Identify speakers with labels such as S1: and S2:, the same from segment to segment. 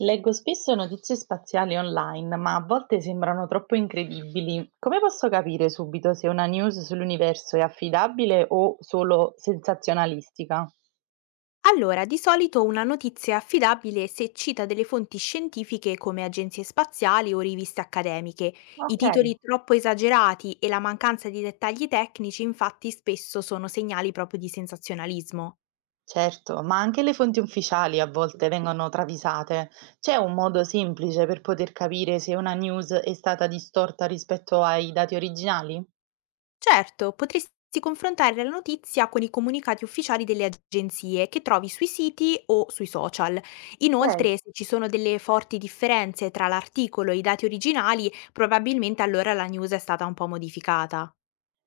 S1: Leggo spesso notizie spaziali online, ma a volte sembrano troppo incredibili. Come posso capire subito se una news sull'universo è affidabile o solo sensazionalistica?
S2: Allora, di solito una notizia è affidabile se cita delle fonti scientifiche come agenzie spaziali o riviste accademiche. I
S1: Ok.
S2: titoli troppo esagerati e la mancanza di dettagli tecnici infatti spesso sono segnali proprio di sensazionalismo.
S1: Certo, ma anche le fonti ufficiali a volte vengono travisate. C'è un modo semplice per poter capire se una news è stata distorta rispetto ai dati originali?
S2: Certo, potresti confrontare la notizia con i comunicati ufficiali delle agenzie che trovi sui siti o sui social.
S1: Ok.
S2: Inoltre, se ci sono delle forti differenze tra l'articolo e i dati originali, probabilmente allora la news è stata un po' modificata.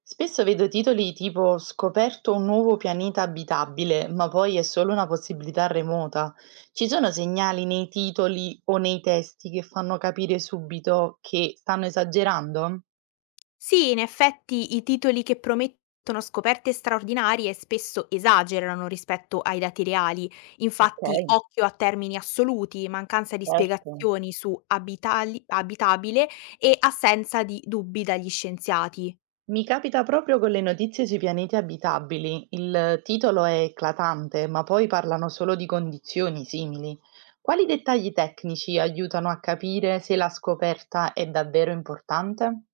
S1: Spesso vedo titoli tipo Scoperto un nuovo pianeta abitabile, ma poi è solo una possibilità remota. Ci sono segnali nei titoli o nei testi che fanno capire subito che stanno esagerando?
S2: Sì, in effetti i titoli che promettono scoperte straordinarie spesso esagerano rispetto ai dati reali.
S1: Ok,
S2: Infatti, occhio a termini assoluti, mancanza di
S1: certo.
S2: spiegazioni su abitabile e assenza di dubbi dagli scienziati.
S1: Mi capita proprio con le notizie sui pianeti abitabili. Il titolo è eclatante, ma poi parlano solo di condizioni simili. Quali dettagli tecnici aiutano a capire se la scoperta è davvero importante?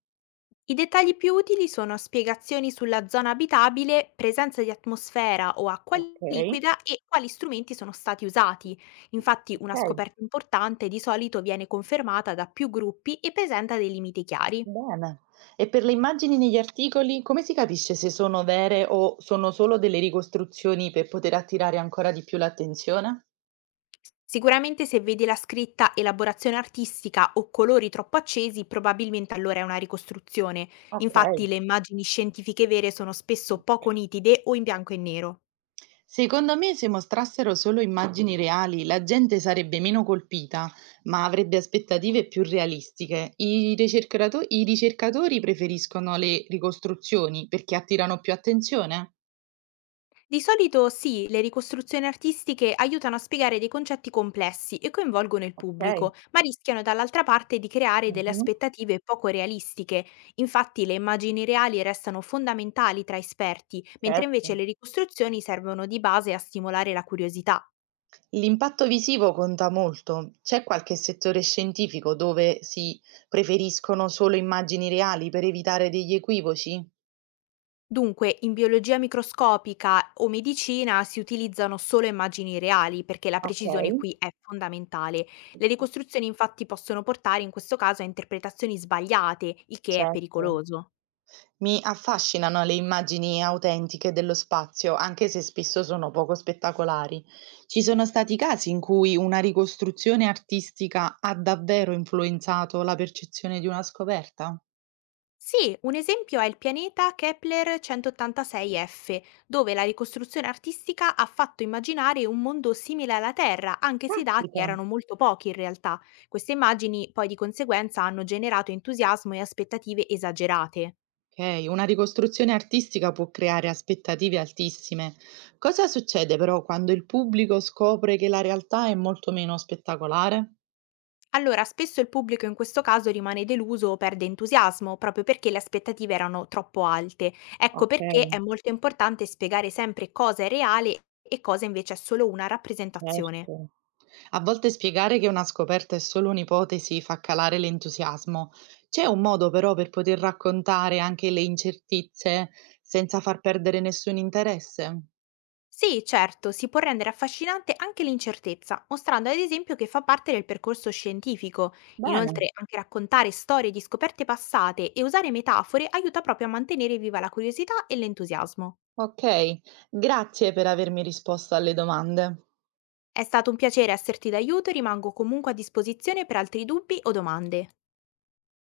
S2: I dettagli più utili sono spiegazioni sulla zona abitabile, presenza di atmosfera o acqua
S1: Ok.
S2: liquida e quali strumenti sono stati usati. Infatti una
S1: Okay,
S2: scoperta importante di solito viene confermata da più gruppi e presenta dei limiti chiari.
S1: bene. E per le immagini negli articoli, come si capisce se sono vere o sono solo delle ricostruzioni per poter attirare ancora di più l'attenzione?
S2: Sicuramente se vedi la scritta elaborazione artistica o colori troppo accesi, probabilmente allora è una ricostruzione. Infatti
S1: Okay.
S2: le immagini scientifiche vere sono spesso poco nitide o in bianco e nero.
S1: Secondo me, se mostrassero solo immagini reali, la gente sarebbe meno colpita, ma avrebbe aspettative più realistiche. I ricercatori preferiscono le ricostruzioni perché attirano più attenzione?
S2: Di solito sì, le ricostruzioni artistiche aiutano a spiegare dei concetti complessi e coinvolgono il
S1: Okay.
S2: pubblico, ma rischiano dall'altra parte di creare delle
S1: Mh-mh.
S2: aspettative poco realistiche. Infatti le immagini reali restano fondamentali tra esperti, mentre invece
S1: Certo.
S2: le ricostruzioni servono di base a stimolare la curiosità.
S1: L'impatto visivo conta molto. C'è qualche settore scientifico dove si preferiscono solo immagini reali per evitare degli equivoci?
S2: Dunque, in biologia microscopica o medicina si utilizzano solo immagini reali perché la
S1: Ok,
S2: precisione qui è fondamentale. Le ricostruzioni infatti possono portare in questo caso a interpretazioni sbagliate, il che è
S1: certo.
S2: pericoloso.
S1: Mi affascinano le immagini autentiche dello spazio, anche se spesso sono poco spettacolari. Ci sono stati casi in cui una ricostruzione artistica ha davvero influenzato la percezione di una scoperta?
S2: Sì, un esempio è il pianeta Kepler 186F, dove la ricostruzione artistica ha fatto immaginare un mondo simile alla Terra, anche se i dati
S1: Caspita.
S2: erano molto pochi in realtà. Queste immagini poi di conseguenza hanno generato entusiasmo e aspettative esagerate.
S1: Okay, una ricostruzione artistica può creare aspettative altissime. Cosa succede però quando il pubblico scopre che la realtà è molto meno spettacolare?
S2: Allora, spesso il pubblico in questo caso rimane deluso o perde entusiasmo, proprio perché le aspettative erano troppo alte. Ecco
S1: Ok,
S2: perché è molto importante spiegare sempre cosa è reale e cosa invece è solo una rappresentazione.
S1: certo. A volte spiegare che una scoperta è solo un'ipotesi fa calare l'entusiasmo. C'è un modo però per poter raccontare anche le incertezze senza far perdere nessun interesse?
S2: Sì, certo, si può rendere affascinante anche l'incertezza, mostrando ad esempio che fa parte del percorso scientifico.
S1: Bene,
S2: Inoltre, anche raccontare storie di scoperte passate e usare metafore aiuta proprio a mantenere viva la curiosità e l'entusiasmo.
S1: ok. Grazie per avermi risposto alle domande.
S2: È stato un piacere esserti d'aiuto e rimango comunque a disposizione per altri dubbi o domande.